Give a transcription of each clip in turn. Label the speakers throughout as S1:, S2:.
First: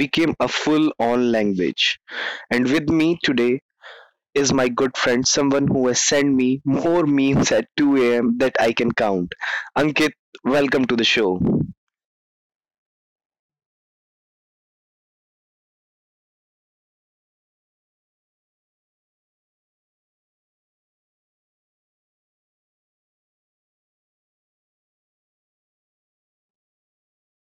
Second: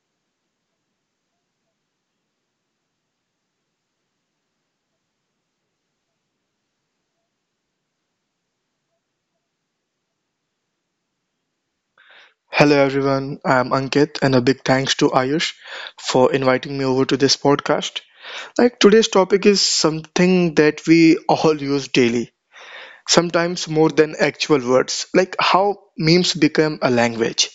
S1: became a full on language. And with me today is my good friend, someone who has sent me more memes at 2 a.m. that I can count. Ankit, welcome to the show.
S2: Hello everyone, I'm Ankit, and a big thanks to Ayush for inviting me over to this podcast. Today's topic is something that we all use daily, sometimes more than actual words. Like, how memes become a language.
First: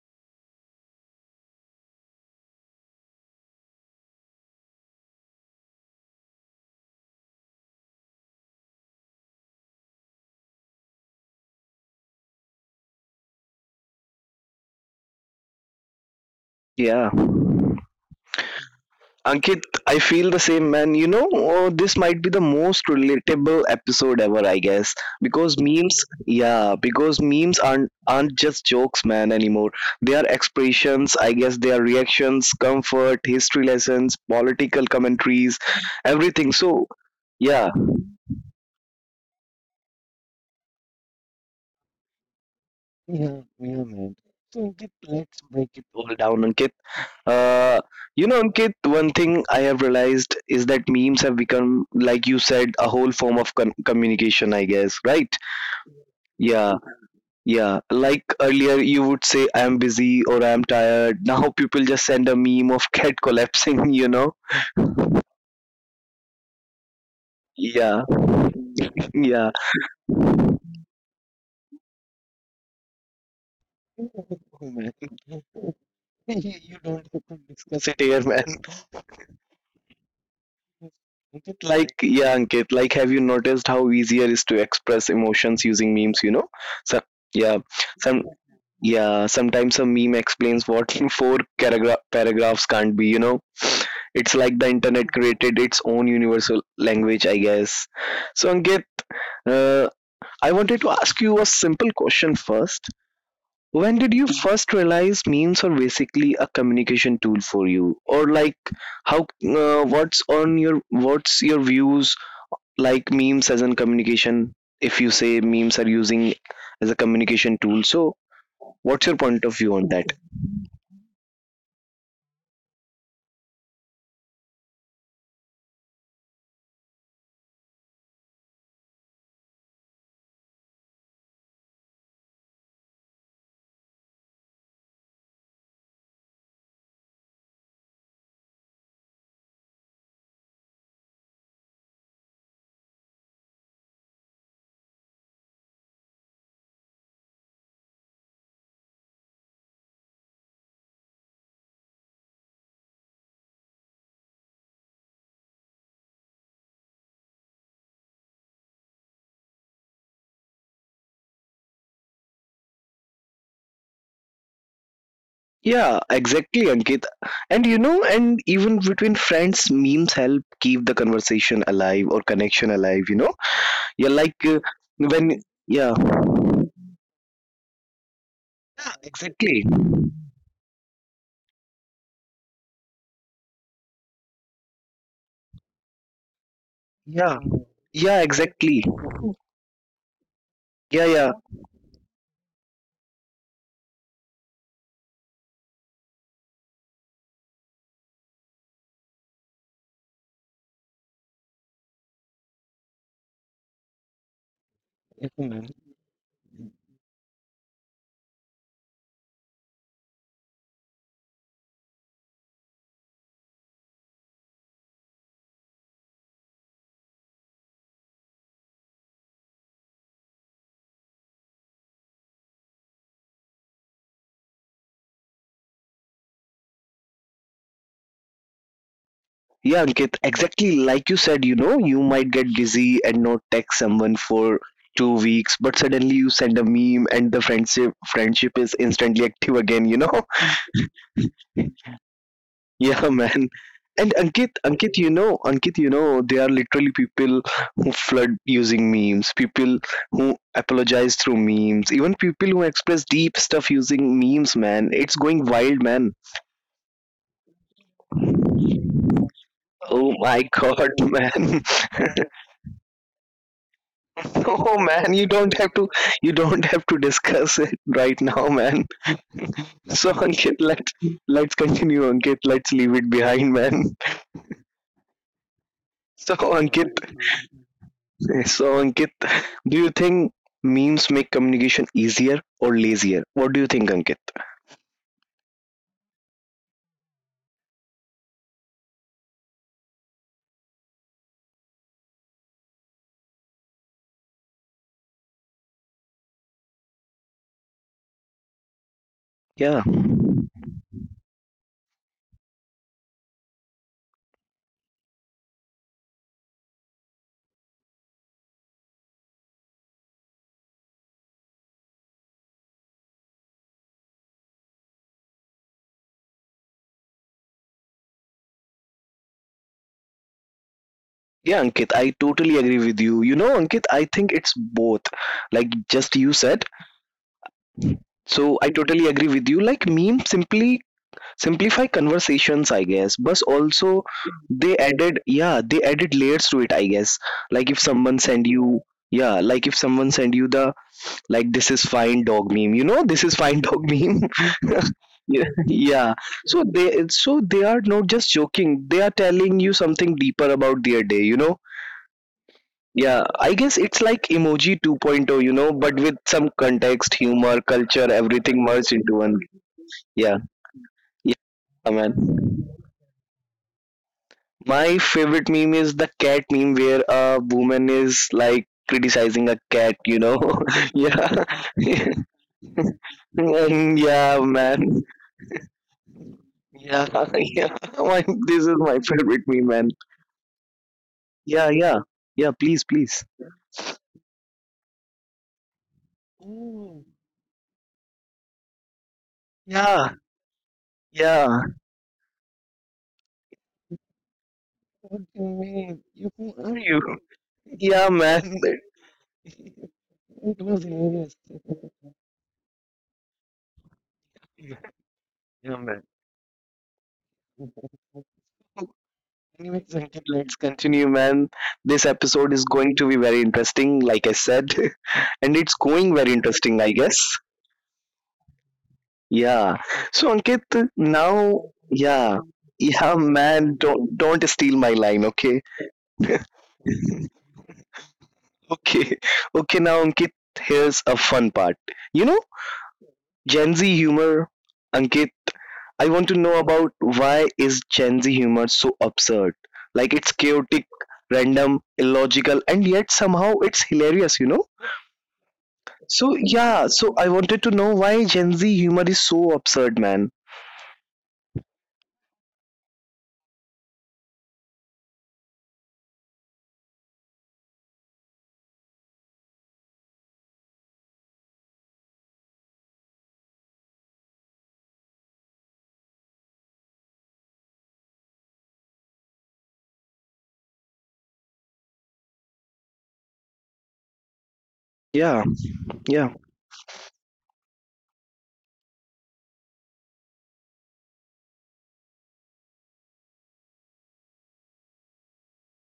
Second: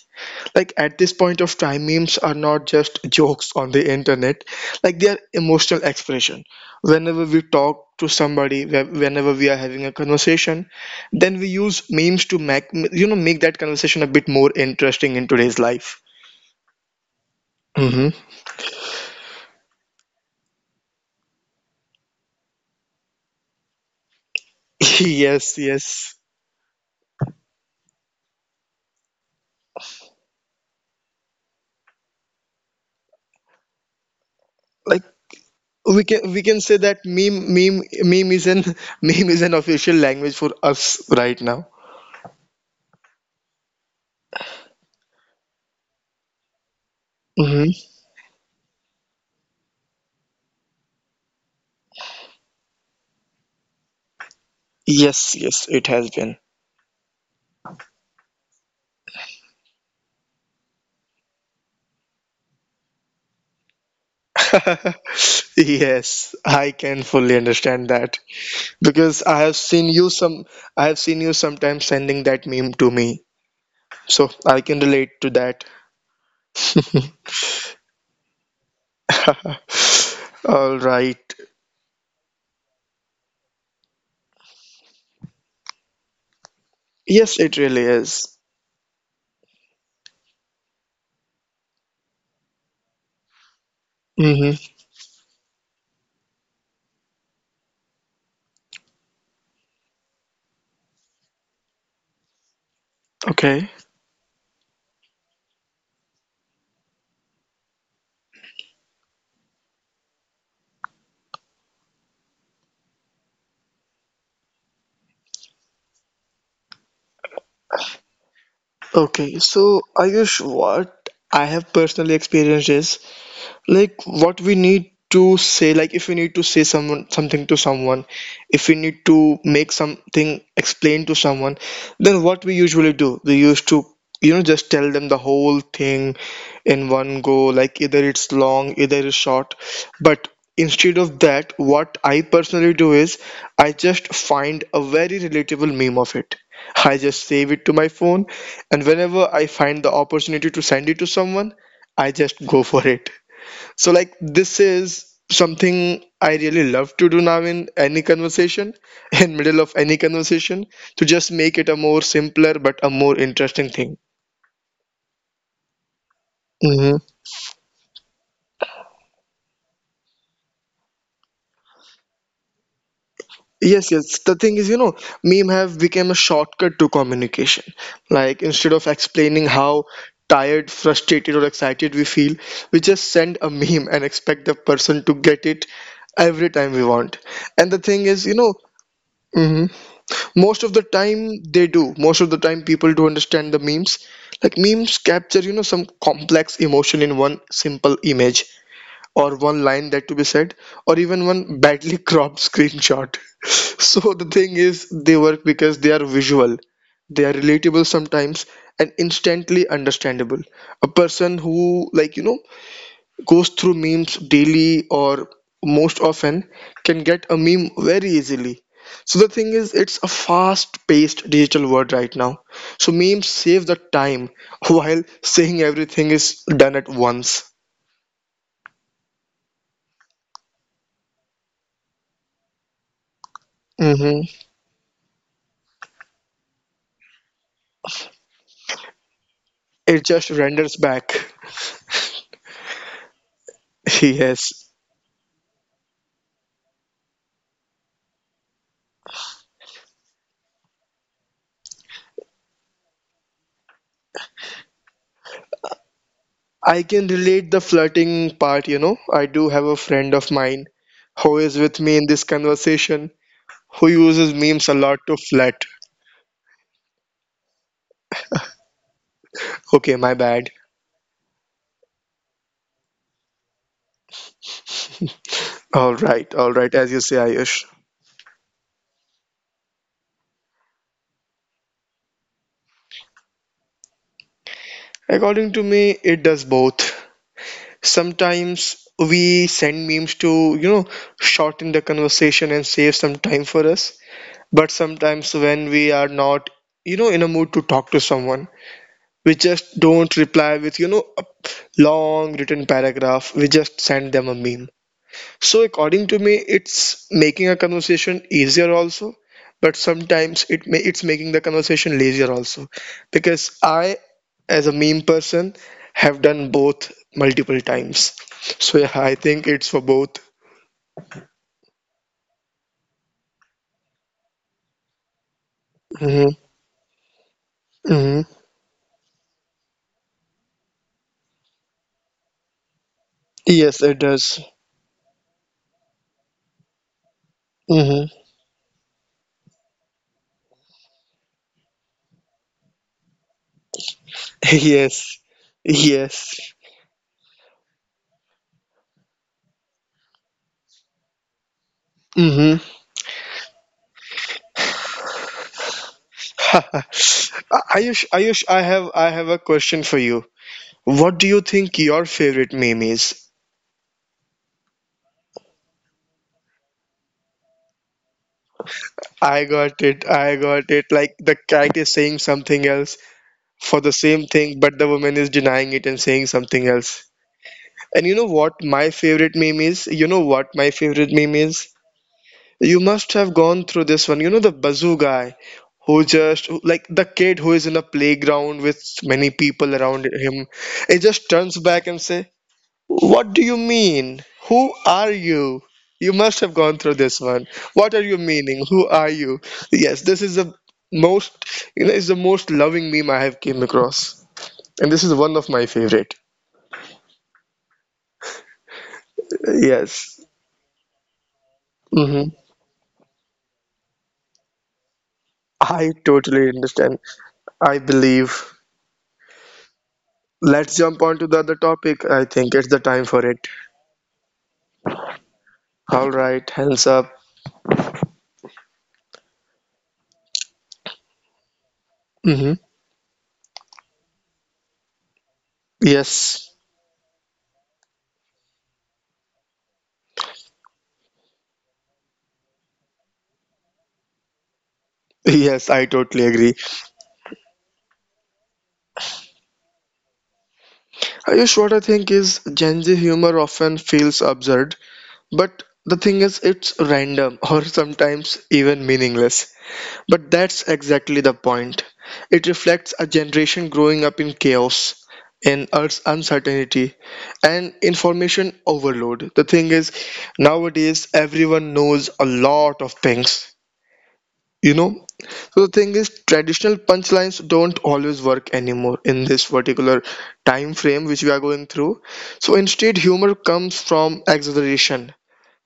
S2: Like, at this point of time memes are not just jokes on the internet. Like, they are emotional expression. Whenever we talk to somebody, whenever we are having a conversation, then we use memes to make you know make that conversation a bit more interesting in today's life.
S1: Yeah.
S2: Hmm.
S1: Ankit, I feel the same, man. You know, oh, this might be the most relatable episode ever, I guess, because
S2: Yes,
S1: memes,
S2: yes.
S1: yeah, because memes aren't just jokes, man, anymore. They are expressions, I guess. They are reactions, comfort, history lessons, political
S2: Like,
S1: commentaries,
S2: we can we
S1: everything.
S2: can say
S1: So,
S2: that meme
S1: yeah.
S2: meme meme is an meme is an official language for us right now.
S1: Yeah, yeah, man. So Ankit, let's break it all down, Ankit. Uh,
S2: Hmm.
S1: you know, Ankit, one thing I have realized is that memes have become, like you said, a whole form of communication, I guess, right?
S2: Yes, yes, it has been.
S1: Yeah, yeah. Like earlier, you would say, I'm busy or I'm tired. Now people just send a meme of cat collapsing, you know?
S2: Yes, I can fully understand
S1: Yeah,
S2: that, because I
S1: yeah.
S2: have seen you some, I have seen you sometimes sending that meme to me. So I
S1: Oh,
S2: can
S1: man.
S2: relate to that.
S1: You don't have to discuss it here, man.
S2: All right.
S1: But like, yeah, Ankit, like, have you noticed how easier it is to express emotions using memes, you know? So,
S2: Yes, it
S1: yeah.
S2: really
S1: Some,
S2: is.
S1: Yeah, sometimes a meme explains what paragraphs can't be, you know. It's like the
S2: Mm-hmm.
S1: internet created its own universal language, I guess. So, Ankit, uh, I wanted to ask you a simple question first.
S2: Okay.
S1: When did you first realize memes are basically a communication tool for you, or like how what's on your what's your views like memes as in communication, if you say memes are using as a communication tool, so what's your
S2: Okay.
S1: point of view
S2: So
S1: on that?
S2: Ayush, what I have personally experienced is, like, what we need to say, like, if we need to say someone something to someone, if we need to make something explain to someone, then what we usually do, we used to, you know, just tell them the whole thing in one go, like, either it's long, either it's short. But instead of that, what I personally do is I just find a very relatable meme of it, I just save it to my phone, and whenever I find the opportunity to send it to someone, I just go for it. So, like, this is something I really love to do now in any conversation, in middle of any conversation, to just make it a more simpler but a more interesting thing.
S1: Yeah, exactly, Ankit.
S2: Hmm.
S1: And you know, and even between friends memes help keep the conversation alive or connection alive, you know?
S2: Yes,
S1: Yeah,
S2: yes.
S1: like
S2: The
S1: uh,
S2: thing is, you know,
S1: when
S2: meme have
S1: yeah.
S2: become a shortcut to communication. Like, instead
S1: Yeah,
S2: of explaining
S1: exactly.
S2: how tired, frustrated, or excited we feel, we just send a meme and expect the person to get it every time we want.
S1: Yeah.
S2: And the thing
S1: Yeah,
S2: is, you know,
S1: exactly.
S2: most of the
S1: Yeah.
S2: time they do most of the time people do understand the memes. Like, memes capture, you know, some complex emotion in one simple image, or one line that to be said, or even one badly cropped screenshot. So the thing is, they work
S1: Yeah.
S2: because they are visual, they are relatable sometimes, and instantly understandable. A person who, like, you know, goes through memes daily or most often can get a meme very easily. So the thing is, it's a fast-paced digital world right now. So memes save the time while saying everything is done at once.
S1: Yeah, Ankit, exactly like you said, you know, you might get busy and not text someone
S2: Hmm.
S1: for 2 weeks, but suddenly you send a meme and the friendship is instantly active again, you know?
S2: It just renders back.
S1: Yeah, man. And
S2: Yes.
S1: Ankit, you know, there are literally people who flood using memes, people who apologize through memes, even people who express deep stuff using memes, man. It's going wild, man.
S2: I can relate the flirting part, you know. I do have a
S1: Oh
S2: friend
S1: my
S2: of mine
S1: god,
S2: who
S1: man.
S2: is with me in this conversation, who uses
S1: No,
S2: memes a
S1: man,
S2: lot
S1: you
S2: to
S1: don't have
S2: flirt.
S1: to. You don't have to discuss it right now, man.
S2: Okay,
S1: So,
S2: my
S1: Ankit,
S2: bad.
S1: let's continue, Ankit. Let's leave it behind, man. So,
S2: All right,
S1: Ankit,
S2: as you say, Ayush.
S1: so Ankit, do you think memes make communication easier or lazier? What do you think, Ankit?
S2: According to me, it does both. Sometimes we send memes to, you know, shorten the conversation and save some time for us. But sometimes when we are not, you know, in a mood to talk to someone, we just
S1: Yeah.
S2: don't reply with, you know, a long written paragraph. We just send them a meme. So, according to me, it's making a conversation easier also, but sometimes it's making the conversation lazier also, because I, as a meme person, have done both multiple times. So yeah, I think it's for both.
S1: Yeah, Ankit, I totally agree with you. You know, Ankit, I think it's both. Like just
S2: Hmm.
S1: you said.
S2: Hmm.
S1: So I totally agree with you. Like meme simply simplify conversations, I guess. But
S2: Yes, it
S1: also
S2: does.
S1: they added, yeah, they added layers to it, I guess. Like if
S2: Hmm.
S1: someone send you, yeah, like if someone send you the like this is fine dog meme, you know, this is fine dog meme.
S2: Yes,
S1: yeah, yeah.
S2: yes.
S1: So they are not just joking, they are telling you something deeper about their day, you know.
S2: Hmm.
S1: Yeah, I guess it's like emoji 2.0, you know, but with some context, humor,
S2: Ayush,
S1: culture,
S2: Ayush,
S1: everything merged
S2: I
S1: into
S2: have a
S1: one.
S2: question for you.
S1: Yeah,
S2: What do
S1: yeah,
S2: you think your favorite
S1: man.
S2: meme is?
S1: My favorite meme is the cat meme where a woman is like
S2: I
S1: criticizing a
S2: got
S1: cat,
S2: it.
S1: you
S2: I
S1: know.
S2: got it. Like, the
S1: yeah.
S2: cat is saying something else for the
S1: And
S2: same
S1: yeah,
S2: thing, but the
S1: man.
S2: woman is denying it and saying something
S1: Yeah,
S2: else.
S1: yeah.
S2: And you know what
S1: This is
S2: my
S1: my
S2: favorite
S1: favorite
S2: meme
S1: meme, man.
S2: is? You know what my favorite meme
S1: Yeah,
S2: is?
S1: yeah. Yeah, please,
S2: You must
S1: please.
S2: have gone through this one. You know the bazoo guy who just like
S1: Oh,
S2: the kid who is in a playground with many people around
S1: yeah,
S2: him. It just turns
S1: yeah.
S2: back and say, what do you mean? Who are
S1: What do you
S2: you?
S1: mean?
S2: You
S1: You
S2: must
S1: Who
S2: have
S1: are
S2: gone through
S1: you?
S2: this one. What are
S1: Yeah,
S2: you
S1: man.
S2: meaning? Who are you? Yes, this is the
S1: It was
S2: most,
S1: hilarious.
S2: you know, it's the most loving meme I have came across,
S1: Yeah,
S2: and this is one of my
S1: yeah, man.
S2: favorite.
S1: Anyway, Ankit,
S2: Yes.
S1: let's continue, man. This
S2: Mm-hmm.
S1: episode is going to be very interesting, like I said, and it's
S2: I
S1: going very
S2: totally
S1: interesting, I
S2: understand.
S1: guess.
S2: I believe.
S1: Yeah. So,
S2: Let's
S1: Ankit,
S2: jump on to the other
S1: now,
S2: topic. I
S1: yeah,
S2: think it's the time
S1: yeah,
S2: for it.
S1: man, don't steal my line, okay?
S2: All right, hands up.
S1: Okay, okay. Now, Ankit, here's a fun part. You know.
S2: Mm-hmm.
S1: Gen Z humor, Ankit. I want to
S2: Yes.
S1: know about why is Gen Z humor so absurd? Like it's chaotic, random, illogical, and yet somehow it's hilarious, you know?
S2: Yes, I totally
S1: So
S2: agree.
S1: yeah, so I wanted to know why Gen Z humor is so absurd, man.
S2: Ayush, what I think is Gen Z humor often feels absurd. But the thing is, it's random or sometimes even meaningless. But that's exactly the point. It reflects a generation growing up in chaos, in uncertainty, and information overload. The thing is, nowadays everyone knows a lot of things, you know?
S1: Yeah,
S2: So the thing
S1: yeah,
S2: is, traditional punchlines don't always work anymore in this particular time frame which we are going through. So instead, humor comes from exaggeration,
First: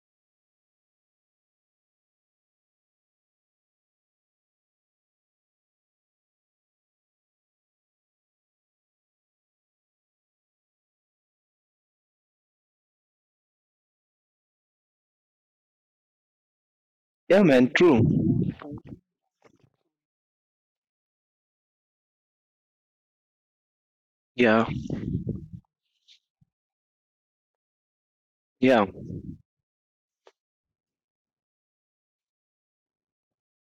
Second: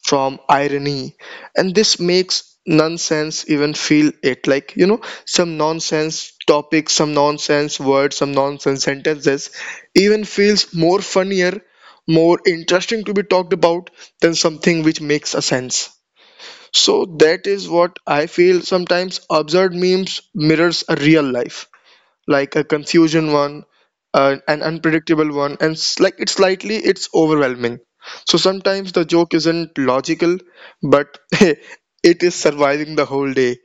S2: from irony, and this makes nonsense even feel it, like, you know, some nonsense topics, some nonsense words, some nonsense sentences even feels more funnier, more interesting to be talked about than something which makes a sense. So
S1: yeah,
S2: that
S1: man.
S2: is what
S1: True.
S2: I feel. Sometimes absurd memes mirrors a real life, like a confusion one,
S1: Yeah,
S2: an unpredictable one, and like it's slightly, it's overwhelming. So
S1: yeah.
S2: sometimes the joke isn't logical, but it is surviving the whole day.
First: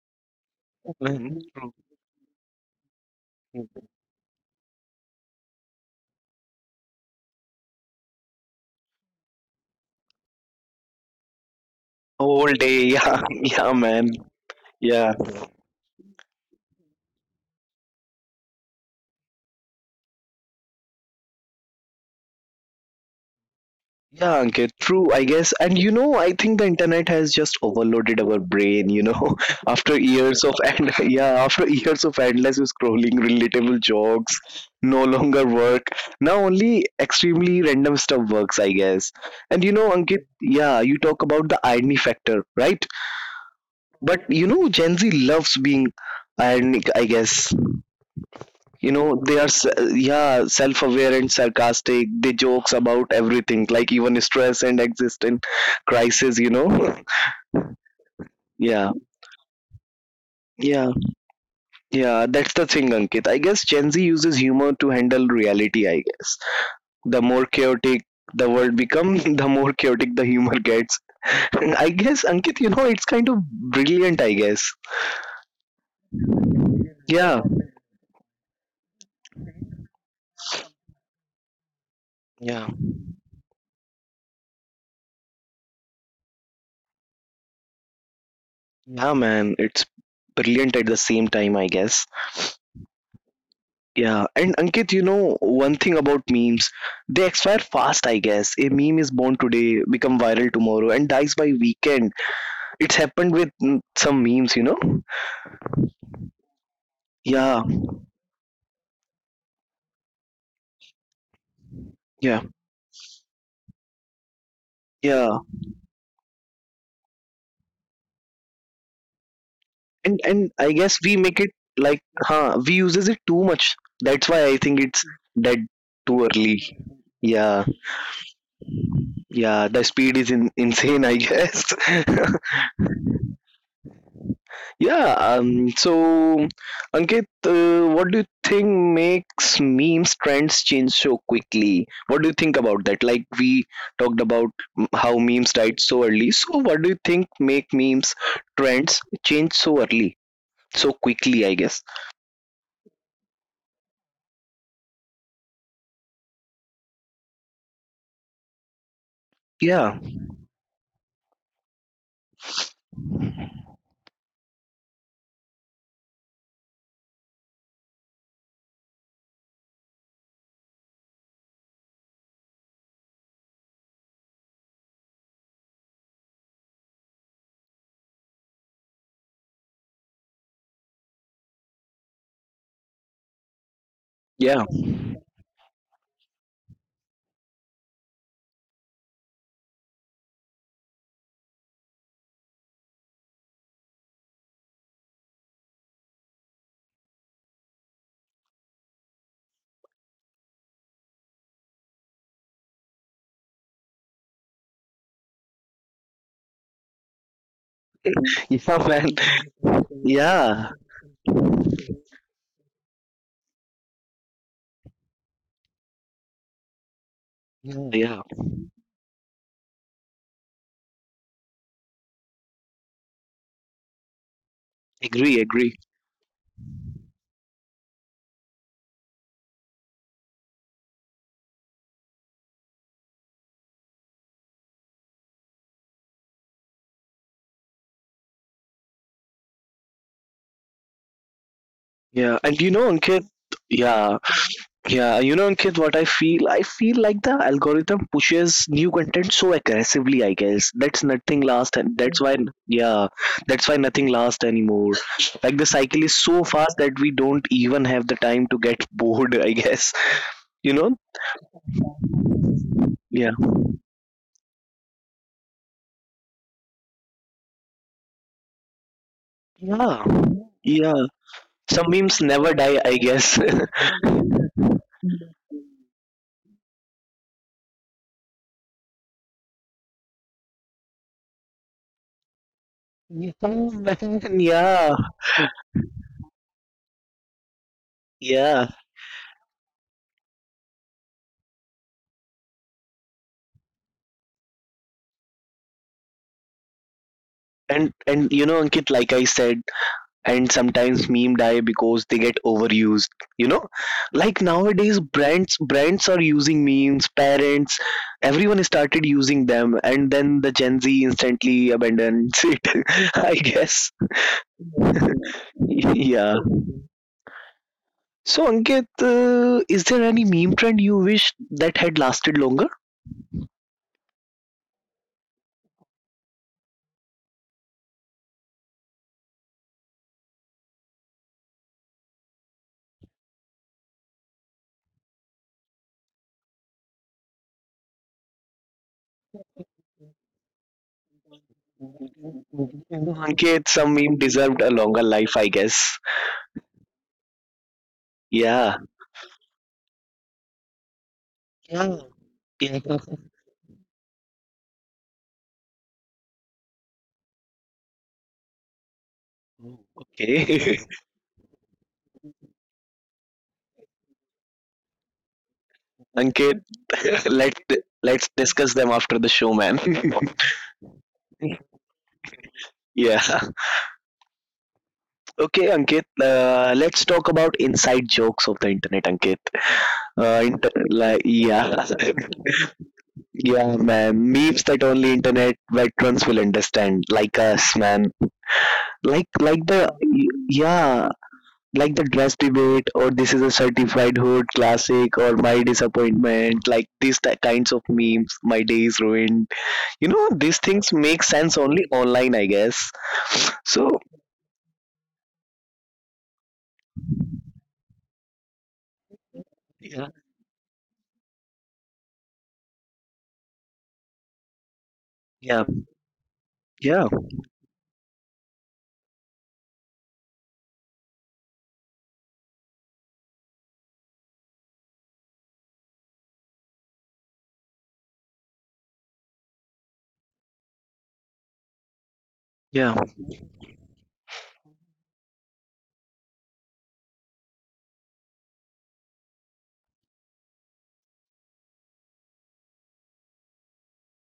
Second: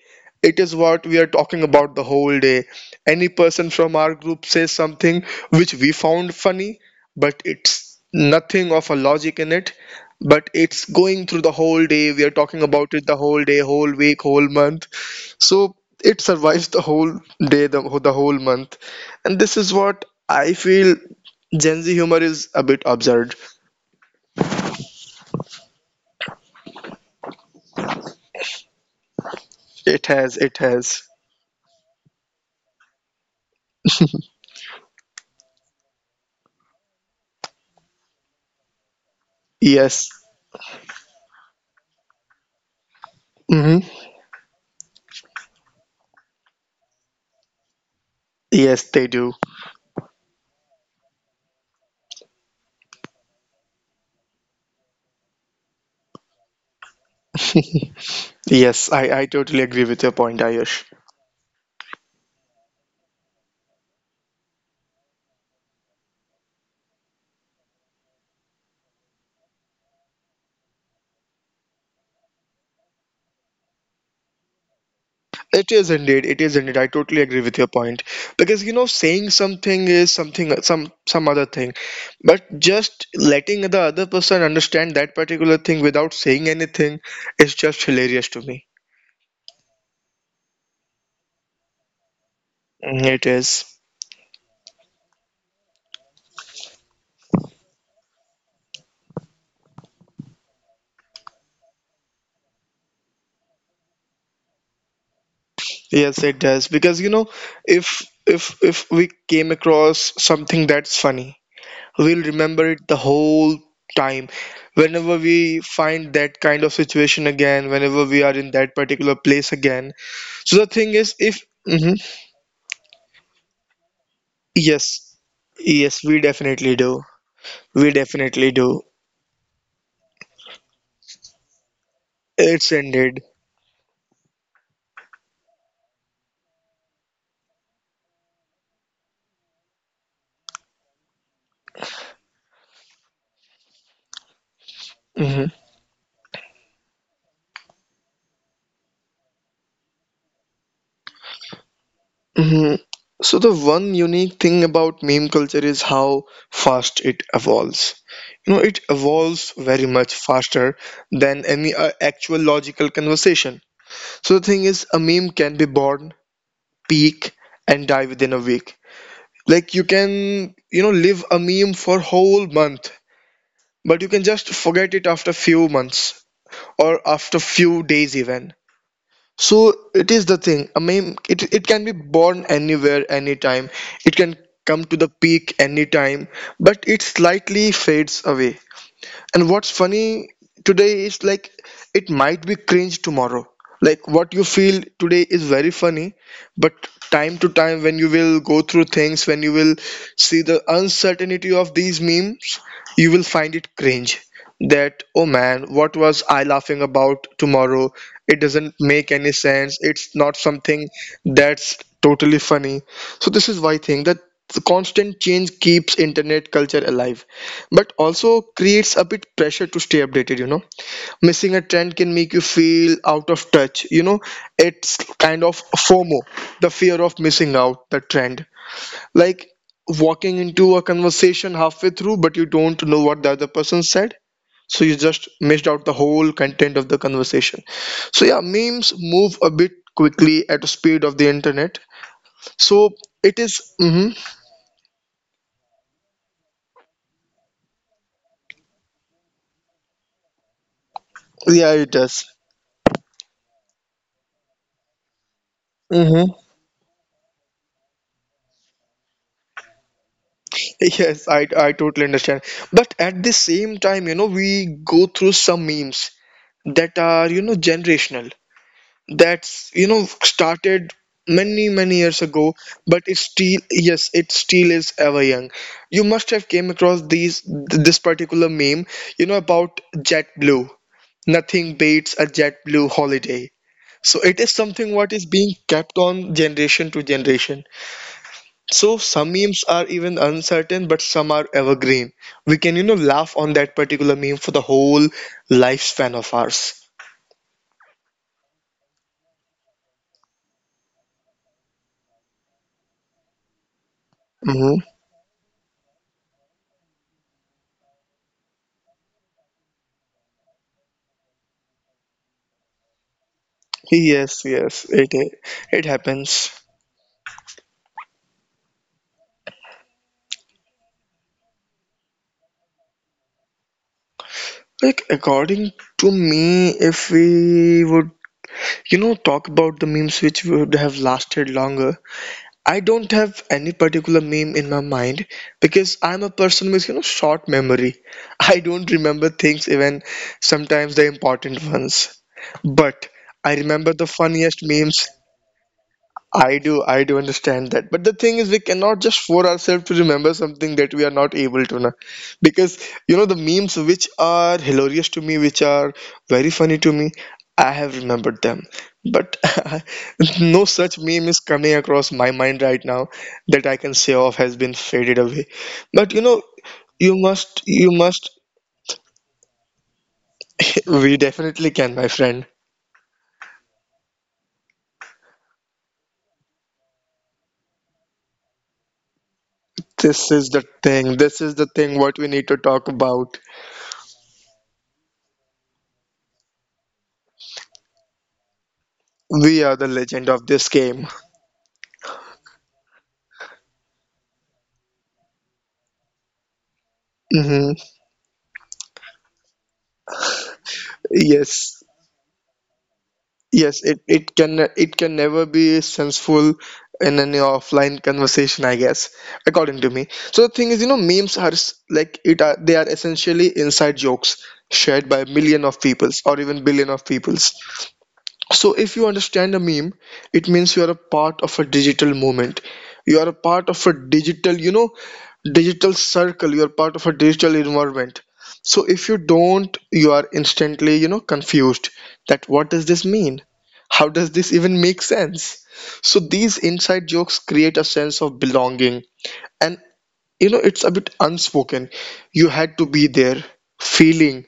S2: It is what we are
S1: Man,
S2: talking
S1: true.
S2: about the whole day. Any person
S1: True.
S2: from our group says something which we found funny, but it's nothing of a logic in it. But it's going through the whole day. We are
S1: Whole
S2: talking
S1: day.
S2: about it the
S1: Yeah,
S2: whole day,
S1: yeah,
S2: whole
S1: man.
S2: week, whole month.
S1: Yeah.
S2: So it survives the whole day, the whole month. And this is what I feel, Gen Z humor is a bit absurd.
S1: Yeah, Ankit, true, I guess. And you know, I think the internet has just overloaded our brain, you know,
S2: It
S1: after
S2: has,
S1: years
S2: it
S1: of and
S2: has.
S1: yeah, after years of endless scrolling, relatable jokes no longer work. Now only extremely random stuff works, I guess. And you know,
S2: Yes.
S1: Ankit, yeah, you talk about the irony factor, right?
S2: Hmm.
S1: But you know, Gen Z loves being ironic, I guess.
S2: Yes,
S1: You
S2: they
S1: know
S2: do.
S1: they are yeah, self-aware and sarcastic. They jokes about everything, like even stress and existent crisis, you know.
S2: Yes,
S1: Yeah,
S2: I totally agree with your point, Ayush.
S1: yeah, yeah, that's the thing, Ankit. I guess Gen Z uses humor to handle reality, I guess. The more chaotic the world becomes, the more chaotic the humor gets. I guess, Ankit, you know, it's kind of brilliant, I guess.
S2: It is indeed. It is indeed. I totally agree
S1: Yeah,
S2: with your point, because you know, saying something is something, some other thing, but
S1: yeah.
S2: just letting the other person understand that particular thing without saying anything is just hilarious to me.
S1: Yeah, man, it's brilliant at the same time, I guess.
S2: Mm. It is.
S1: Yeah, and Ankit, you know one thing about memes, they expire fast. I guess a meme is born today, become viral tomorrow, and dies by weekend. It's happened with some memes, you know.
S2: Yes, it does, because you know,
S1: Yeah,
S2: if if we came across something that's funny, we'll
S1: yeah,
S2: remember it the whole time. Whenever
S1: yeah,
S2: we find that kind of situation again, whenever we are in that particular place again. So the
S1: and I
S2: thing
S1: guess
S2: is,
S1: we
S2: if
S1: make it
S2: mhm,
S1: like, we uses it too much. That's why I think
S2: yes,
S1: it's dead
S2: yes, we
S1: too
S2: definitely
S1: early.
S2: do.
S1: Yeah,
S2: We definitely do.
S1: yeah, the speed is insane. I guess.
S2: It's ended.
S1: Yeah, so Ankit, what do you think makes memes trends change so quickly? What do you think about that? Like we talked about how
S2: Hmm.
S1: memes died so early. So what do you think make memes trends change so early, so quickly, I guess?
S2: Hmm. So the one unique thing about meme culture is how fast it evolves. You know, it evolves very much
S1: Yeah,
S2: faster than any actual logical conversation. So the thing is, a meme can be born, peak, and die within a week. Like, you can, you know, live a meme for whole month, but you can just forget it after few months, or after few days even. So it is the thing, I mean, it can be born anywhere, anytime. It can come
S1: yeah,
S2: to the peak anytime, but it slightly fades away. And what's funny today is, like, it might be cringe tomorrow. Like, what you feel today is very funny, but time to time when you will go through things, when you will see the uncertainty of these memes, you will find it cringe. That, oh man, what was I laughing about tomorrow? It doesn't
S1: yeah,
S2: make any
S1: man.
S2: sense. It's not something
S1: Yeah.
S2: that's totally funny. So this is why I think that the constant change keeps internet culture alive, but
S1: Yeah.
S2: also
S1: Yeah.
S2: creates a bit pressure to stay updated, you know. Missing a trend can make you feel out of touch, you know. It's kind
S1: Agree,
S2: of
S1: agree.
S2: FOMO, the fear of missing out the trend, like walking into a conversation halfway through but you don't know what the other person said, so you just missed out the whole content of the conversation. So yeah, memes move a bit quickly at the speed of the internet.
S1: Yeah, and
S2: So
S1: you know,
S2: it
S1: Ankit,
S2: is- mhm.
S1: yeah, yeah, you know, Ankit, what I feel like the algorithm pushes new content so aggressively. I guess that's
S2: Yeah,
S1: nothing
S2: it
S1: last,
S2: does.
S1: and that's why, yeah, that's why nothing lasts anymore. Like the
S2: Mm-hmm.
S1: cycle is so fast that we don't even have the time to get bored. I guess, you
S2: Yes,
S1: know,
S2: I totally understand. But at the
S1: yeah,
S2: same time, you know, we go through some memes that are, you know, generational. That's, you know,
S1: yeah,
S2: started
S1: yeah.
S2: many, many
S1: Some
S2: years
S1: memes
S2: ago,
S1: never
S2: but
S1: die.
S2: it
S1: I
S2: still,
S1: guess.
S2: yes, it still is ever young. You must have came across these this particular meme, you know, about JetBlue. Nothing beats a JetBlue holiday.
S1: Yeah,
S2: So it is
S1: man.
S2: something what
S1: Yeah,
S2: is being kept on generation to generation. So
S1: yeah.
S2: some memes are even uncertain, but some are evergreen. We can, you know, laugh on that particular meme for the whole lifespan of ours.
S1: And you know, Ankit, like I said, and sometimes meme die because they get overused, you know.
S2: Hmm.
S1: Like nowadays brands are using memes, parents, everyone started using them, and then the Gen Z instantly abandons it. I guess.
S2: Yes, yes, it happens.
S1: Yeah, so Ankit, is there any meme trend you wish that had lasted longer?
S2: Like, according to me, if we would, you know, talk about the memes which would have lasted longer, I don't have any particular meme in my mind because I'm a person with, you know, short memory. I don't remember things even sometimes the important ones. But I remember
S1: Ankit,
S2: the
S1: some meme
S2: funniest
S1: deserved
S2: memes.
S1: a longer life, I guess.
S2: I do understand that. But the thing is, we cannot
S1: Yeah.
S2: just force ourselves to remember something that we are not able to. Na.
S1: Yeah.
S2: Because,
S1: Yeah.
S2: you know, the memes which are hilarious to me, which are very funny to me, I have remembered them. But no such
S1: Okay.
S2: meme is coming across my mind right now that I can say off has been faded away. But, you know,
S1: Ankit,
S2: you must,
S1: let
S2: you must,
S1: let's discuss them after the show, man.
S2: we definitely can, my friend.
S1: yeah. Okay, Ankit. Let's talk about inside jokes of the internet, Ankit.
S2: This is the thing, this is the thing
S1: Yeah,
S2: what we need to talk about.
S1: yeah, man. Memes that only internet veterans will understand, like us, man.
S2: We are
S1: Like
S2: the
S1: the
S2: legend of this game.
S1: yeah. Like the dress debate, or this is a certified hood classic, or my disappointment, like these
S2: Hmm.
S1: kinds of memes, my day is ruined, you know. These things make sense
S2: Yes,
S1: only online, I guess.
S2: yes, it,
S1: So
S2: it can never be sensible in any offline conversation, I guess, according to me.
S1: yeah,
S2: So the thing is, you know, memes are s- like it are they are essentially inside jokes shared by million of
S1: yeah,
S2: peoples or even billion of
S1: yeah,
S2: peoples. So, if you understand a meme, it means you are a part of a digital movement. You are a part of a digital, you know, digital circle. You are part of a digital environment. So, if you don't, you are instantly, you know, confused that what does this
S1: yeah,
S2: mean? How does this even make sense? So, these inside jokes create a sense of belonging. And, you know, it's a bit unspoken. You had to be there feeling.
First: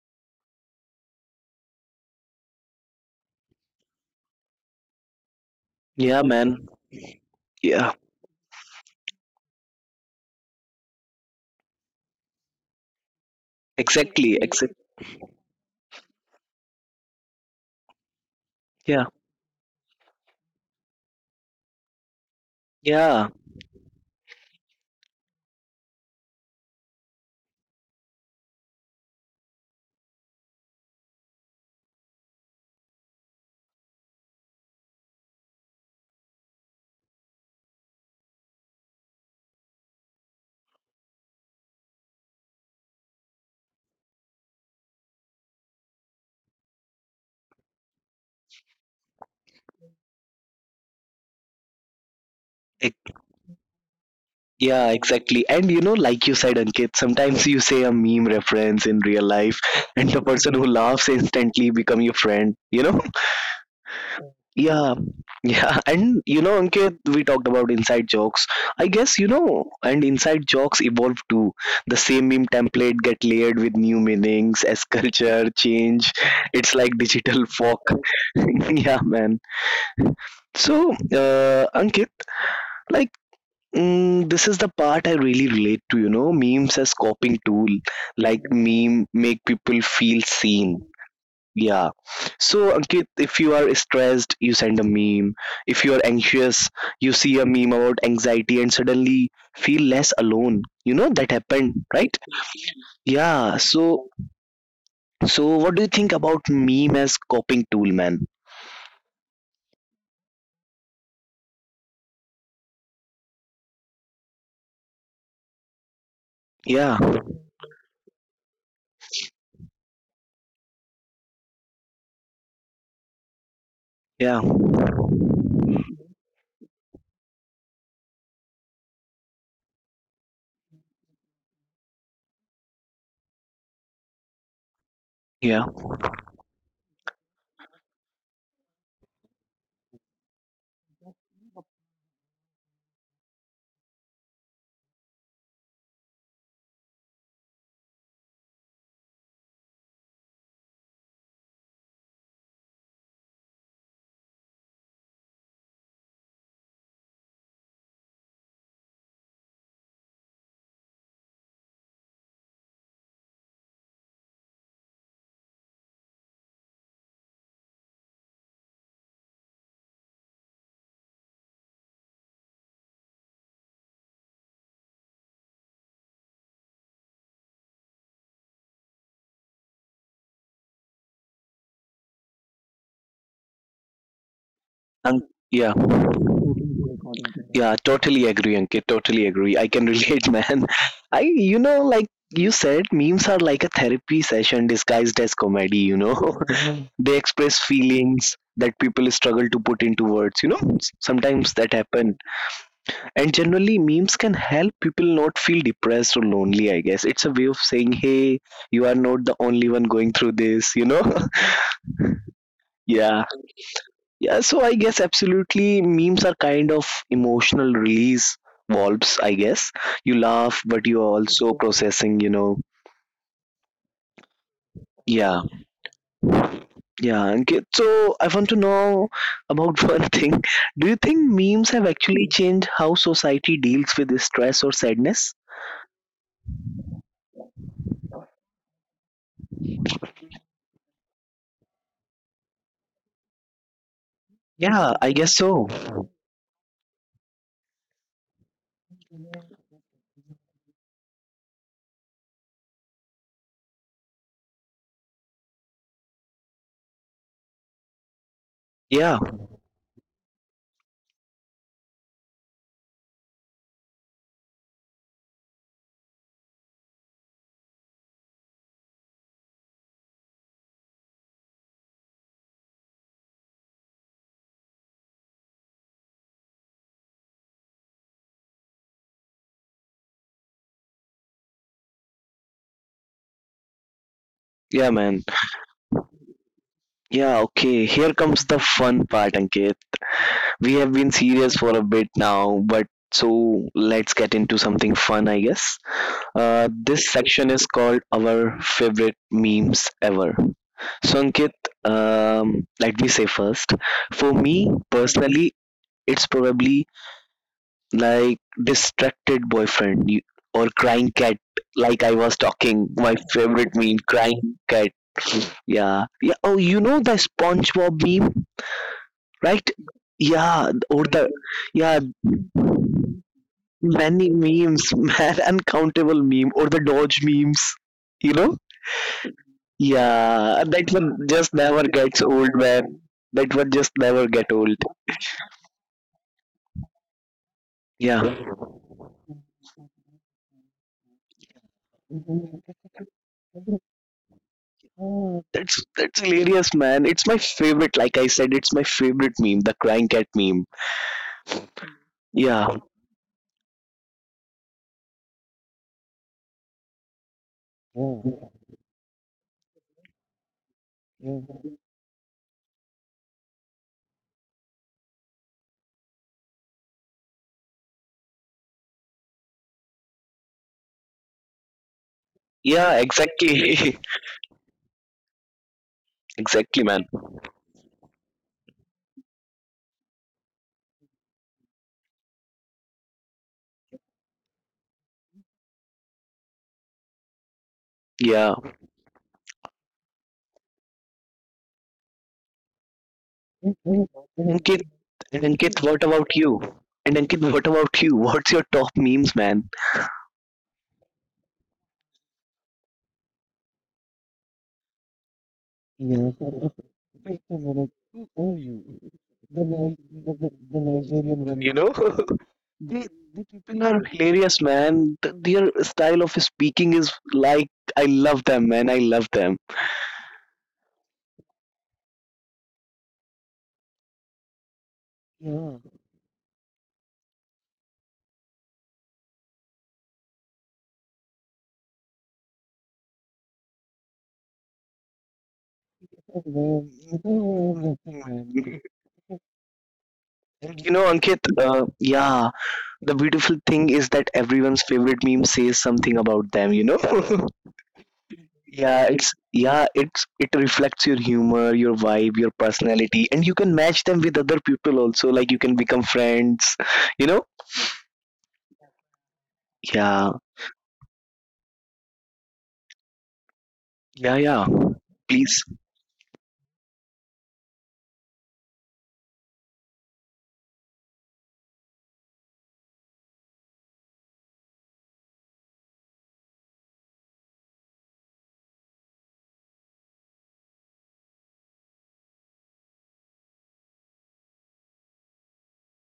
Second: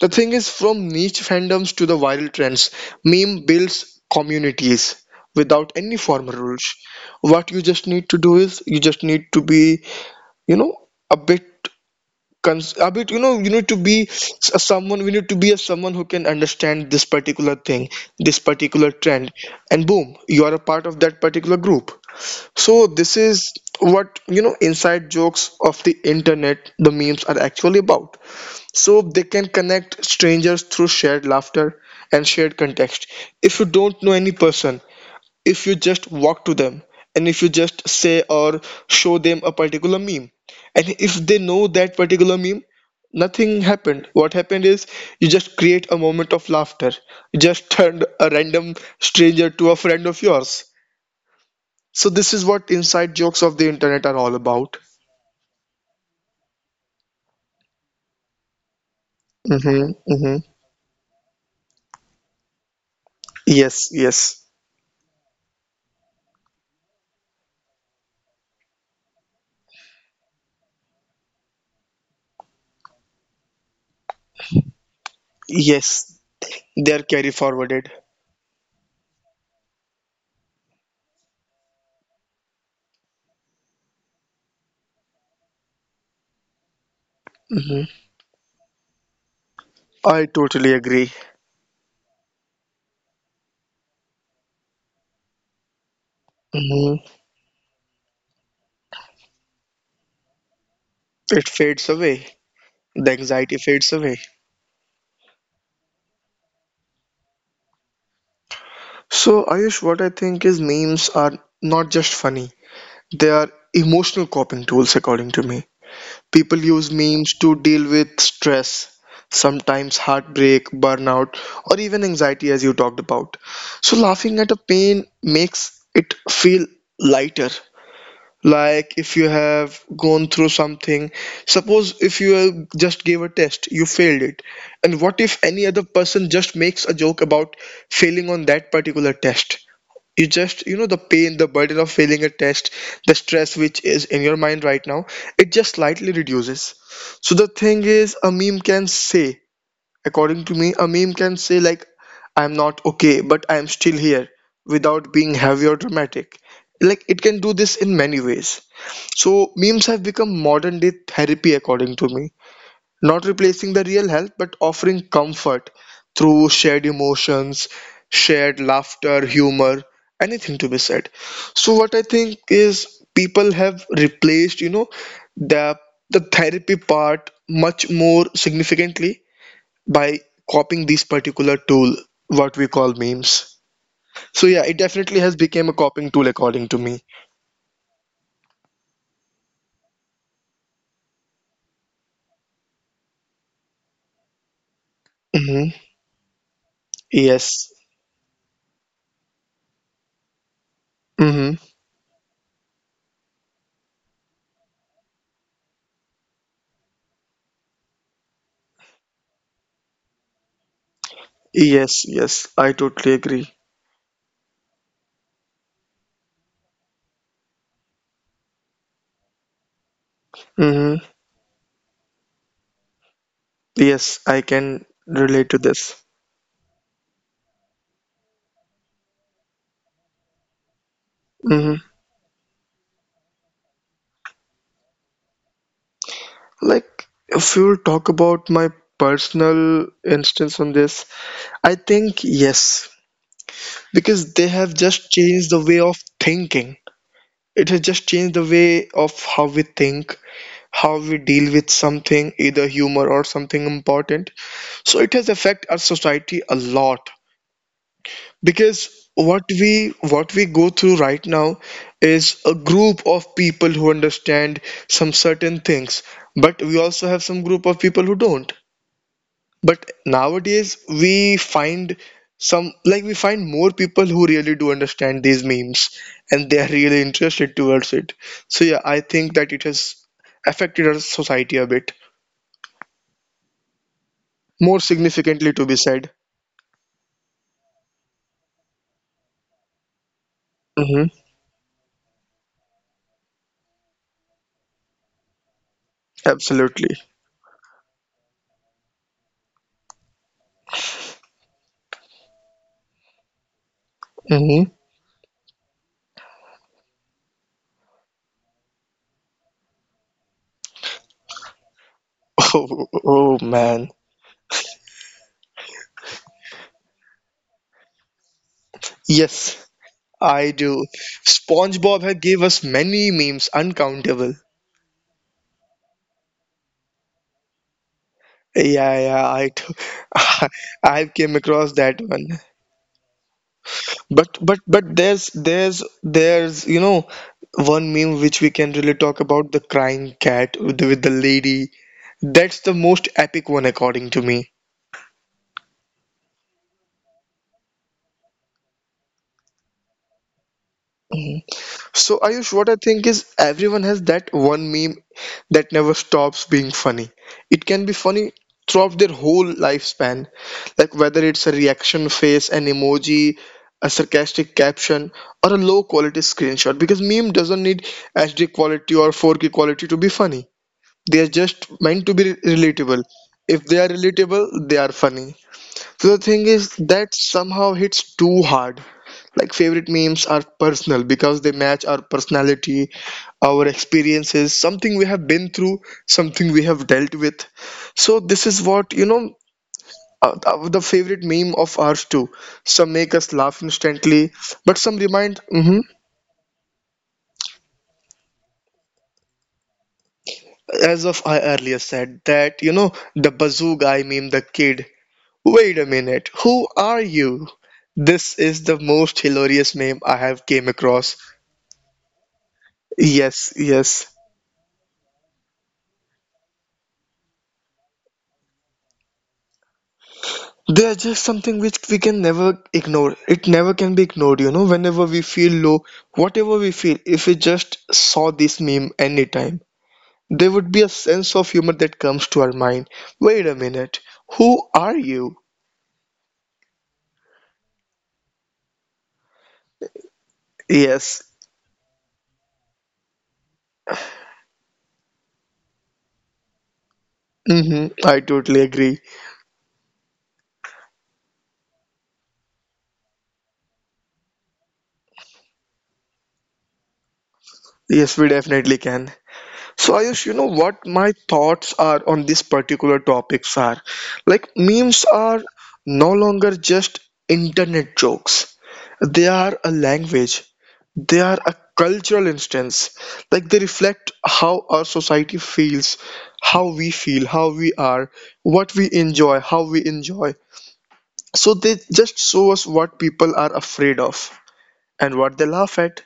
S2: The thing is, from niche fandoms to the viral trends, meme builds communities without any
S1: yeah,
S2: formal rules.
S1: man.
S2: What you just
S1: Yeah,
S2: need to do is you just need to be, you know, a bit. A bit, you know, you need to be
S1: exactly.
S2: s- a
S1: Except
S2: someone we need to be a someone who can understand this particular thing, this particular
S1: yeah,
S2: trend, and boom, you are a part of that particular group. So this
S1: yeah,
S2: is what, you know, inside jokes of the internet, the memes, are actually about. So they can connect strangers through shared laughter and shared context. If you don't know any person, if you just walk to them and if you just say or show them a particular meme, and if they know that particular meme, nothing happened. What happened is you just create a moment of laughter, you just turned a random stranger to a friend of yours. So, this is what
S1: ex-
S2: inside jokes of the internet are all
S1: yeah
S2: about.
S1: exactly. And you know, like you said, Ankit, sometimes you say a meme reference in real life and
S2: Mm-hmm,
S1: the
S2: mm-hmm.
S1: person who laughs instantly become your friend, you know.
S2: Yes, yes,
S1: Yeah, yeah, and you know, Ankit, we talked about inside jokes. I guess you know, and inside jokes evolve too. The same meme template get layered with new meanings as culture change.
S2: yes,
S1: It's like
S2: they are
S1: digital
S2: carry
S1: fork.
S2: forwarded.
S1: yeah, man. So, Ankit, like. This is the part I really relate to, you know, memes as coping tool. Like meme make people feel
S2: I
S1: seen.
S2: totally agree.
S1: Yeah. So, Ankit, if you are stressed, you send a meme. If you are anxious, you
S2: Mhm.
S1: see a meme about anxiety and suddenly feel less alone. You know, that
S2: It
S1: happened,
S2: fades
S1: right?
S2: away. The
S1: Yeah.
S2: anxiety fades
S1: So,
S2: away.
S1: so what do you think about meme as coping tool, man?
S2: So, Ayush, what I think is memes are not just funny, they are emotional coping tools, according to me. People
S1: Yeah.
S2: use memes to deal with stress, sometimes heartbreak, burnout, or even anxiety, as you talked about. So,
S1: Yeah.
S2: laughing at a pain makes it feel lighter. Like if you have gone through something, suppose if you just gave a test, you failed it, and what if
S1: Yeah.
S2: any other person just makes a joke about failing on that particular test? You just, you know, the pain, the burden of failing a test, the stress which is in your mind right now, it just slightly reduces. So the thing is a meme can say, according to me a meme can say like, I'm not okay but I'm still here, without being heavy or dramatic. Like it can do this in many ways. So memes have become modern day therapy according to me, not replacing the real help but offering comfort through shared emotions, shared laughter, humor, anything to be said. So what I think is people have replaced, you know, the the therapy part much more significantly by copying this particular tool, what we call memes. So yeah, it
S1: Um,
S2: definitely has
S1: yeah.
S2: become a copying tool according to me.
S1: Yeah. Totally agree, Ankit. Totally agree. I can relate, man. I, you know, like you said, memes are like a therapy session disguised as comedy,
S2: Hmm.
S1: you know? They express
S2: Yes.
S1: feelings that people struggle to put into words, you know. Sometimes
S2: Mm-hmm.
S1: that happen. And generally memes can help people not feel depressed or lonely, I guess. It's a way of saying hey, you are not the only one going through this, you know.
S2: Yes, yes, I
S1: Yeah,
S2: totally agree.
S1: yeah, so I guess absolutely memes are kind of emotional release valves, I guess. You laugh but you
S2: Hmm.
S1: are also processing, you know.
S2: Yes, I can
S1: Yeah.
S2: relate to this.
S1: Yeah, and so I want to know about one thing. Do you think memes have
S2: Hmm.
S1: actually changed how society deals with this stress or sadness?
S2: Like, if you'll talk about my personal instance on this, I think yes, because they have
S1: Yeah, I
S2: just
S1: guess
S2: changed the
S1: so.
S2: way of thinking. It has just changed the way of how we think, how we deal with something, either humor or something important. So it has affected our society a lot. Because
S1: Yeah,
S2: what we go through right now is a group of people who understand some certain things, but we also have some group of people who don't. But nowadays we find some, like we find more people who really do understand these memes and they are really interested towards it. So yeah, I think that it has affected our society a bit
S1: yeah,
S2: more
S1: man.
S2: significantly, to be said.
S1: Yeah, okay. Here comes the fun part, Ankit. We have been
S2: Hmm.
S1: serious for a bit now, but so let's get into something fun, I guess.
S2: Absolutely.
S1: This section is called Our Favorite Memes Ever. So, Ankit, let me say first, for me
S2: Hmm.
S1: personally, it's probably like distracted boyfriend you- or crying cat, like I was talking.
S2: Oh,
S1: My
S2: oh
S1: favorite meme,
S2: man.
S1: crying cat. Yeah, yeah. Oh, you know the SpongeBob meme, right?
S2: Yes, I
S1: Yeah,
S2: do.
S1: or the yeah,
S2: SpongeBob had gave us many memes,
S1: many
S2: uncountable.
S1: memes, man, uncountable meme, or the Dodge memes. You know?
S2: Yeah, yeah, I t-
S1: Yeah, that one
S2: I came
S1: just never
S2: across that
S1: gets
S2: one.
S1: old, man. That one just never
S2: But
S1: get
S2: but
S1: old.
S2: but there's there's you know one meme which
S1: Yeah.
S2: we can really talk about, the crying cat with the lady. That's the most epic one according to me.
S1: That's hilarious, man. It's my favorite. Like I said, it's my favorite meme, the crying cat meme.
S2: So Ayush, what
S1: Yeah,
S2: I think is everyone has that one meme that never stops being funny. It can be funny throughout their whole lifespan, like whether it's a reaction face, an emoji, a sarcastic caption, or a low quality screenshot. Because meme doesn't need HD quality or 4K quality to be funny. They are just meant to be
S1: yeah,
S2: relatable. If they are
S1: exactly,
S2: relatable, they are funny. The thing is
S1: exactly, man.
S2: that somehow hits too hard. Like favorite memes are personal because they match our personality, our experiences, something we have been through, something we have dealt with. So
S1: Yeah.
S2: this is what, you know, the favorite meme of ours too. Some make us
S1: And
S2: laugh instantly,
S1: Ankit,
S2: but some remind. Mhm.
S1: What about you? And Ankit, what about you? What's your top memes, man?
S2: As of I earlier said, that you know the bazoo guy meme, the kid. Wait a minute, who are you? This is the most hilarious
S1: You
S2: meme I have came across.
S1: know, they, they
S2: Yes,
S1: people are
S2: yes.
S1: hilarious, man. Th- Their style of speaking is like I love them, man. I love them.
S2: They are just something which we can never ignore. It never can be ignored, you know. Whenever we feel low, whatever we feel, if we just saw this meme anytime, there would be a sense of humor that comes to our mind. Wait a minute, who are you?
S1: Mm. And you know,
S2: Yes.
S1: Ankit, yeah, the beautiful thing is that everyone's favorite meme says something about them, you know?
S2: Mm-hmm, I totally agree.
S1: Yeah, it's it reflects your humor, your vibe, your personality, and you can match them with other people also, like you can become friends, you know?
S2: Yes, we definitely can. So
S1: Yeah,
S2: Ayush, you know what my thoughts are on this particular topics are,
S1: yeah,
S2: like
S1: yeah.
S2: memes are
S1: Please.
S2: no longer just internet jokes. They are a language. They are a cultural instance. Like they reflect how our society feels, how we feel, how we are, what we enjoy, how we enjoy. So they just show us what people are afraid of and what they laugh at.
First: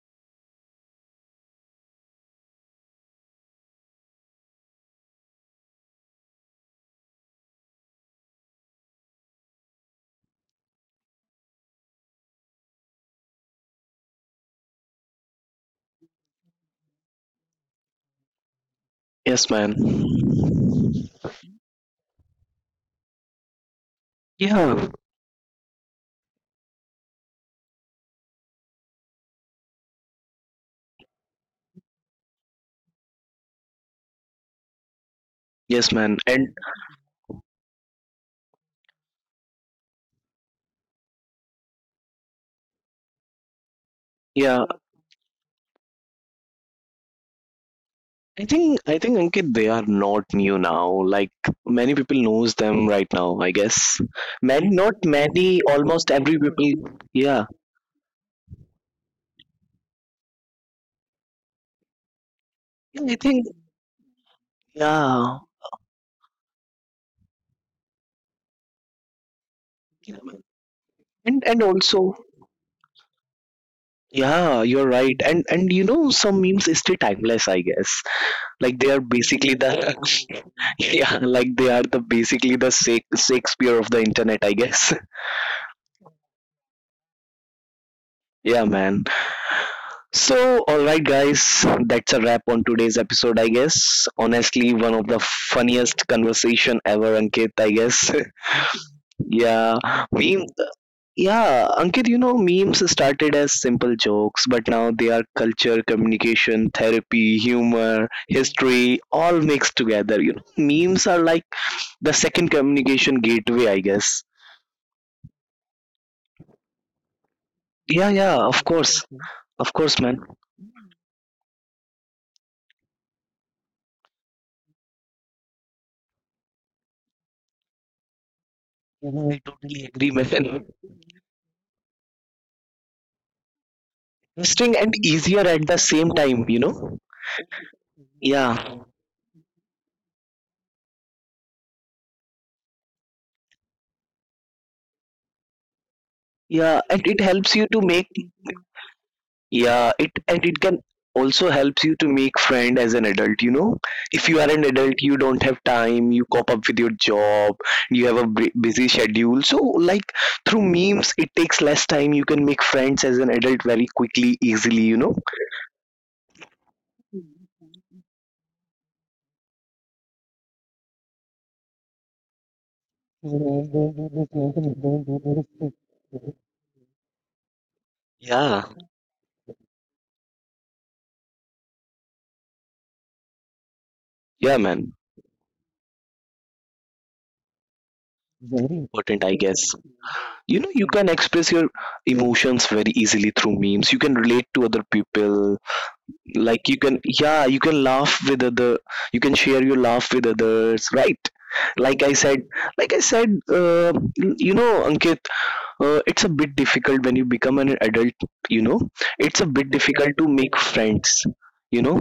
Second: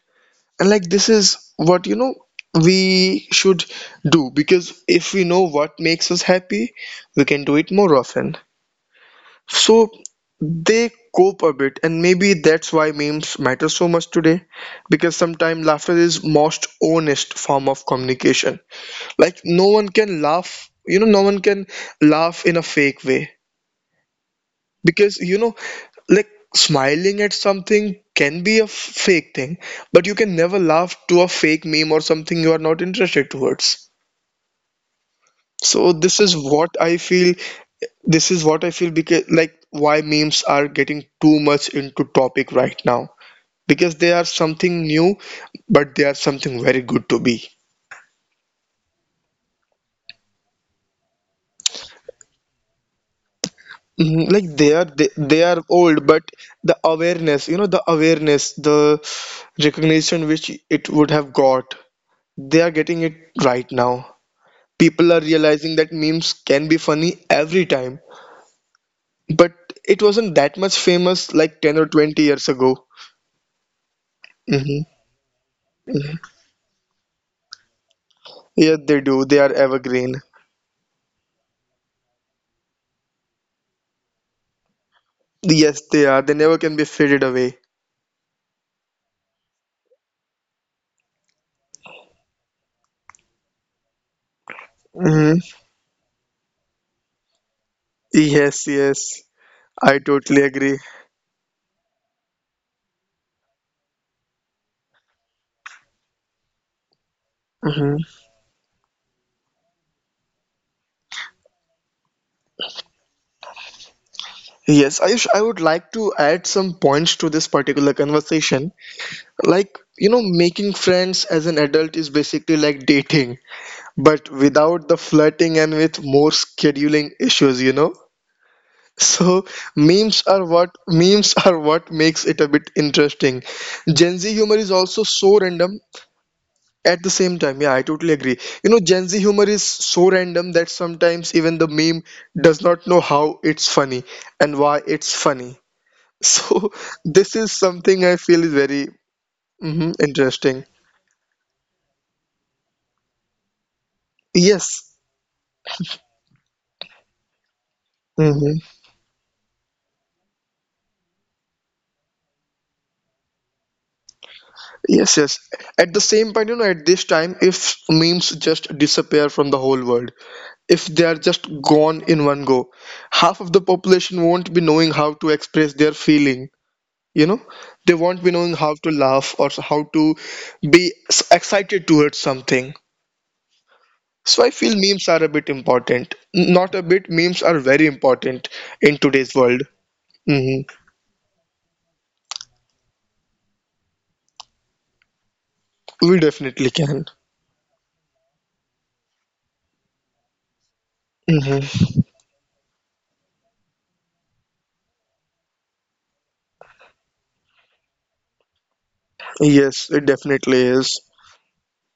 S2: And like this is what, you know, we should do, because if we know what makes us happy, we can do it more often. So they cope a bit, and maybe that's why memes matter so much today, because sometimes laughter is most honest form of communication. Like
S1: Yes,
S2: no
S1: man.
S2: one can laugh, you know, no one can laugh in a fake way.
S1: Yeah.
S2: Because you know, like smiling at something can be a fake thing, but you can never laugh to a fake meme or something you are not interested towards.
S1: Yes,
S2: So
S1: man.
S2: this is
S1: And
S2: what I feel. This is what I feel, because like why memes are getting too much into topic right now, because they are
S1: yeah,
S2: something new, but they are something very good to be.
S1: I think Ankit they are not new now. Like many people knows them right now. I guess
S2: Mhm, like
S1: many,
S2: they
S1: not
S2: are, they
S1: many,
S2: are
S1: almost
S2: old but
S1: every
S2: the
S1: people. Yeah,
S2: awareness, you know, the awareness, the recognition which it would have got, they are
S1: I
S2: getting it
S1: think
S2: right now. People are
S1: yeah,
S2: realizing that memes can be funny every time, but it wasn't that much
S1: and
S2: famous
S1: and
S2: like 10 or
S1: also
S2: 20 years ago.
S1: yeah, you're
S2: Hmm.
S1: right. And you know some memes stay timeless. I guess like
S2: Yeah,
S1: they are
S2: they do. They
S1: basically
S2: are
S1: the
S2: evergreen.
S1: yeah, like they are the basically the Shak- Shakespeare of the internet. I guess
S2: Yes, they are. They never can be faded away.
S1: yeah, man. So, alright, guys, that's a wrap on today's episode, I guess. Honestly, one of the
S2: Hmm.
S1: funniest conversation ever, Ankit, I guess.
S2: Yes, yes.
S1: yeah,
S2: I
S1: meme.
S2: totally agree.
S1: Yeah, Ankit, you know, memes started as simple jokes, but now they are culture, communication, therapy, humor,
S2: Hmm.
S1: history, all mixed together. You know, memes are like the second communication gateway, I guess.
S2: Yes, Ayush, I would like to add some points to this particular
S1: Yeah, yeah, of
S2: conversation.
S1: course. Of
S2: Like,
S1: course, man.
S2: you know, making friends as an adult is basically like dating. But without the flirting and with more scheduling issues, you know.
S1: Mhm, I
S2: So
S1: totally agree,
S2: memes are
S1: man.
S2: what, memes are what makes it a bit interesting. Gen Z humor
S1: Interesting
S2: is
S1: and
S2: also
S1: easier
S2: so
S1: at the
S2: random.
S1: same time, you know?
S2: At the same time, yeah, I totally agree. You
S1: Yeah,
S2: know, Gen Z humor is so random that sometimes even the meme does not know how it's funny and why it's funny. So
S1: yeah, and it
S2: this
S1: helps
S2: is
S1: you to make
S2: something I feel is very.
S1: yeah
S2: Mhm,
S1: it and it
S2: interesting.
S1: can also helps you to make friend as an adult, you know? If you are an adult,
S2: Yes.
S1: you don't have time, you cope up with your job, you have a bu-
S2: Mm-hmm.
S1: busy schedule, so like through memes it takes less time, you can make friends as an adult very quickly easily, you know?
S2: Yes, yes. At the same point, you know, at this time, if memes just disappear from the whole world, if they are just gone in one go, half of the population won't be knowing how to express their feeling. You know, they won't be knowing
S1: Yeah,
S2: how to laugh or how to be excited towards something. So I
S1: yeah,
S2: feel
S1: man.
S2: memes are a bit important. Not a bit, memes are very important in
S1: Important, I
S2: today's
S1: guess.
S2: world.
S1: You
S2: Hmm.
S1: know, you can express your emotions very easily through memes, you can relate to other people,
S2: We
S1: like
S2: definitely
S1: you can
S2: can.
S1: yeah you can laugh with other, you can share your laugh with others, right?
S2: Hmm.
S1: Like i said like i said you know Ankit, it's a bit difficult when you become an adult, you know, it's a bit Yeah.
S2: Yes, it
S1: difficult to make
S2: definitely is.
S1: friends, you know?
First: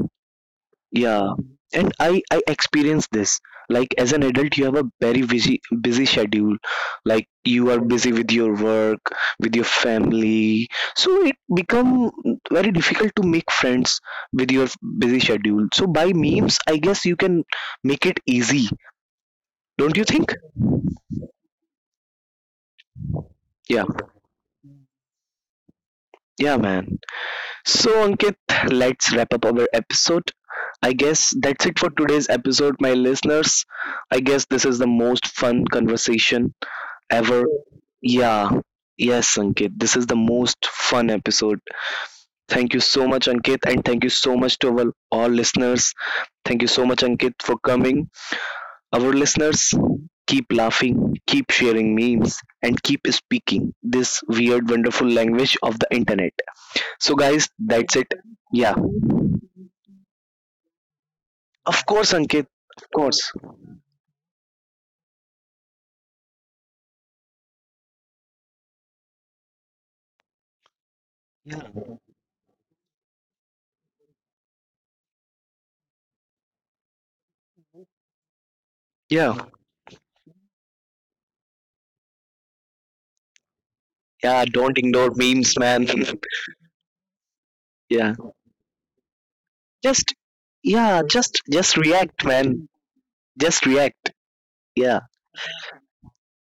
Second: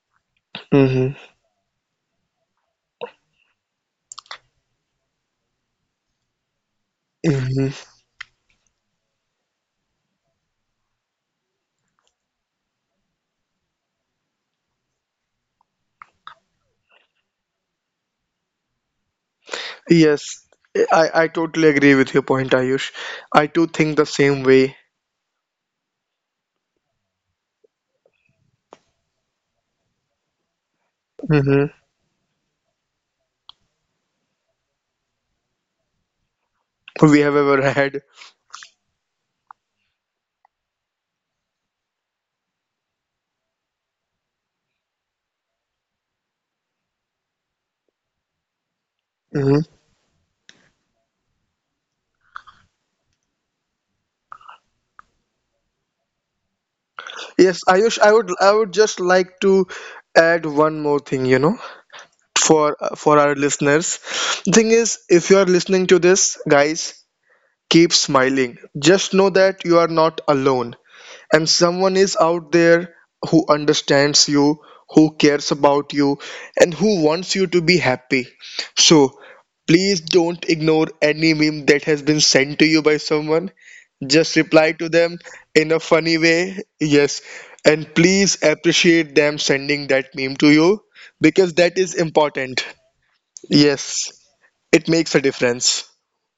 S1: Yeah, and I experienced this. Like as an adult, you have a very busy schedule. Like you are
S2: Hmm.
S1: busy with your work, with your family, so it become very difficult to make friends with your busy schedule. So by memes, I guess you can make it easy, don't you think?
S2: Yes, I totally agree with your point, Ayush. I too
S1: Yeah,
S2: think the same way.
S1: yeah, man. So Ankit, let's wrap up our episode. I guess
S2: Hmm.
S1: that's it for today's episode, my listeners. I guess this is the most fun conversation
S2: We have
S1: ever.
S2: ever had.
S1: Yeah. Yes, Ankit. This is the most fun episode. Thank you so much, Ankit, and thank you so much to our all listeners. Thank you so much, Ankit, for coming. Our
S2: Hmm.
S1: listeners, keep laughing, keep sharing memes, and keep speaking this weird, wonderful language of the internet. So, guys,
S2: Yes,
S1: that's
S2: Ayush,
S1: it.
S2: I would
S1: Yeah.
S2: just like to add one more thing, you know,
S1: Of course, Ankit.
S2: for
S1: Of course.
S2: our listeners. The thing is, if you are listening to this, guys, keep smiling. Just know that you are not alone. And someone is out there who understands you, who cares about you, and who wants you to be happy. So,
S1: Yeah.
S2: please don't ignore any meme that has been sent to you by someone.
S1: Yeah.
S2: Just
S1: Don't
S2: reply to
S1: ignore
S2: them
S1: memes,
S2: in
S1: man.
S2: a funny way. Yes. And
S1: yeah.
S2: please appreciate them sending
S1: Just,
S2: that meme to you
S1: yeah.
S2: because
S1: Just
S2: that is
S1: react, man.
S2: important.
S1: Just react.
S2: Yes.
S1: Yeah,
S2: It makes a difference.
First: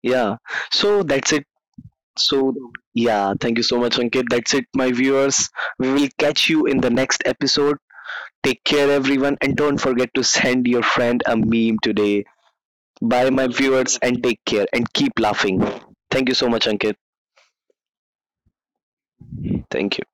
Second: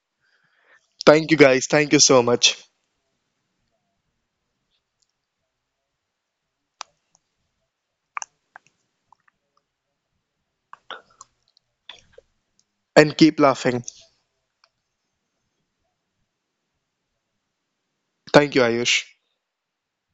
S1: yeah. So
S2: Thank
S1: that's
S2: you
S1: it.
S2: guys. Thank you so
S1: So,
S2: much.
S1: yeah, thank you so much, Ankit. That's it, my viewers. We will catch you in the next episode. Take care, everyone, and don't forget to send your friend a meme today.
S2: And
S1: Bye,
S2: keep
S1: my
S2: laughing.
S1: viewers, and take care and keep laughing. Thank you so much, Ankit.
S2: Thank you, Ayush.
S1: Thank you.